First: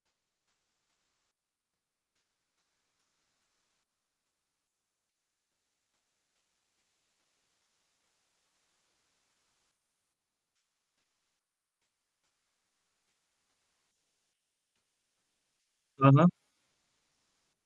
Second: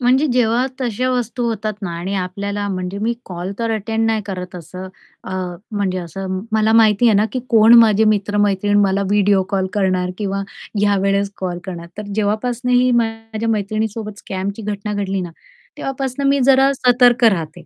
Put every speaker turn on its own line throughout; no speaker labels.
म्हणजे जेव्हा तशा वस्तू होतात ना आणि आपल्याला म्हणजे मी कॉल तर अटेंड नाही करत असं अ, म्हणजे असं मला माहिती आहे ना, की कोण माझे मित्र-मैत्रीण मला व्हिडिओ कॉल करणार? किंवा यावेळेस कॉल करणार. तर जेव्हापासून ही माझ्या मैत्रिणीसोबत स्कॅमची घटना घडली ना,
हां,
तेव्हापासून
हां.
मी जरा सतर्क राहते.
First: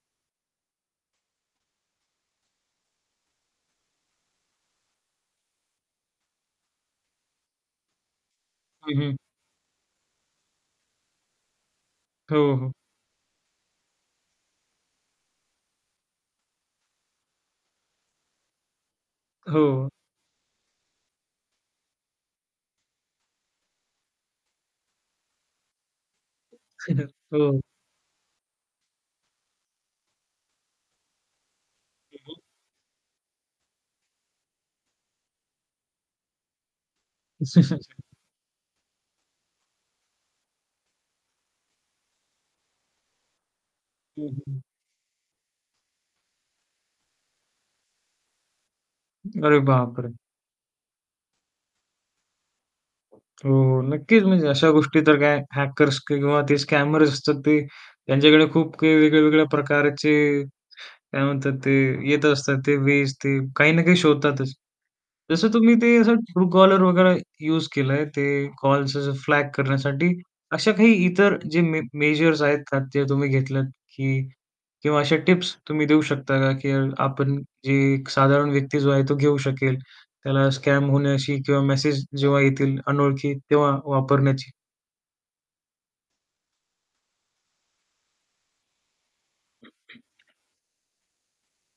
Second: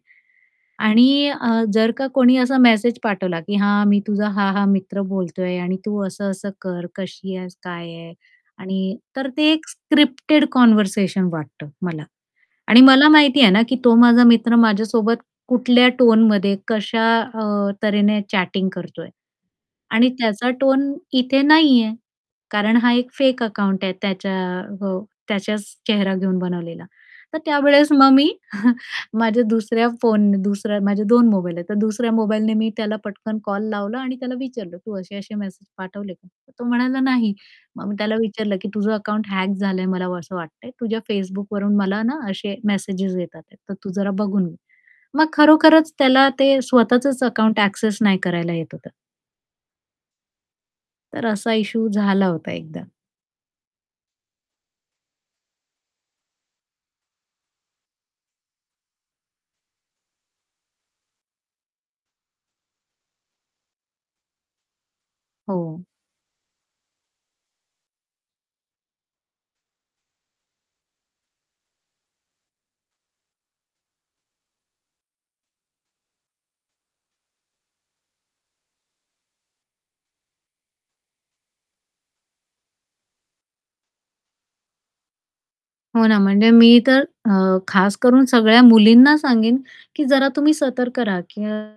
आणि अ, जर का कोणी असा मेसेज पाठवला, की "हां, मी तुझा हा-हा मित्र बोलतोय आणि तू असं-असं कर, कशी आहेस, काय आहे? आणि"
हं, हं.
तर ते एक स्क्रिप्टेड कन्व्हर्सेशन वाटतं मला.
हो, हो.
आणि मला माहिती आहे ना, की तो माझा मित्र माझ्यासोबत कुठल्या टोनमध्ये कशा अ, तऱ्हेने चॅटिंग करतोय.
हो.
आणि त्याचा टोन इथे नाहीये. कारण हा एक फेक अकाउंट आहे त्याच्या हो, त्याच्याच चेहरा घेऊन बनवलेला. तर
हो.
त्यावेळेस मग मी माझ्या दुसऱ्या फोन दुसऱ्या माझे 2 मोबाईल आहेत. तर दुसऱ्या
हं, हं.
मोबाईलने मी त्याला पटकन कॉल लावला आणि त्याला विचारलं, "तू असे-असे मेसेज पाठवले का?" तो म्हणाला, "नाही." मग मी त्याला
[unintelligible]
विचारलं, की "तुझं अकाउंट हॅक झालंय मला असं वाटतंय. तुझ्या Facebookवरून मला ना असे मेसेज येत आहेत. तर तू जरा
हं,
बघून घे."
हं.
मग खरोखरच त्याला ते स्वतःचंच अकाउंट एक्सेस नाही करायला येत होतं.
अरे बापरे!
तर असा इश्यू झाला होता एकदा.
हो. हो. नक्कीच म्हणजे अशा गोष्टी तर काय हॅकर्स किंवा ते स्कॅमर्स असतात ते त्यांच्याकडे खूप काही वेगळ्या-वेगळ्या प्रकारचे काय म्हणतात ते येत असतात. ते वेज ते काही ना काही शोधतातच. जसं तुम्ही
हो.
ते असं ट्रू-कॉलर वगैरे युज केलंय, ते कॉल्स जसं फ्लॅग करण्यासाठी, अशा काही इतर जे मे मेजर्स आहेत जे तुम्ही घेतलात, की. किंवा अशा टिप्स तुम्ही देऊ शकता का? की आपण जी एक साधारण व्यक्ती जो आहे तो घेऊ शकेल. त्याला स्कॅम होण्याची किंवा मेसेज जेव्हा येतील अनोळखी तेव्हा वापरण्याची.
हो ना. म्हणजे मी तर अ, खास करून सगळ्या मुलींना सांगेन, की जरा तुम्ही सतर्क रहा की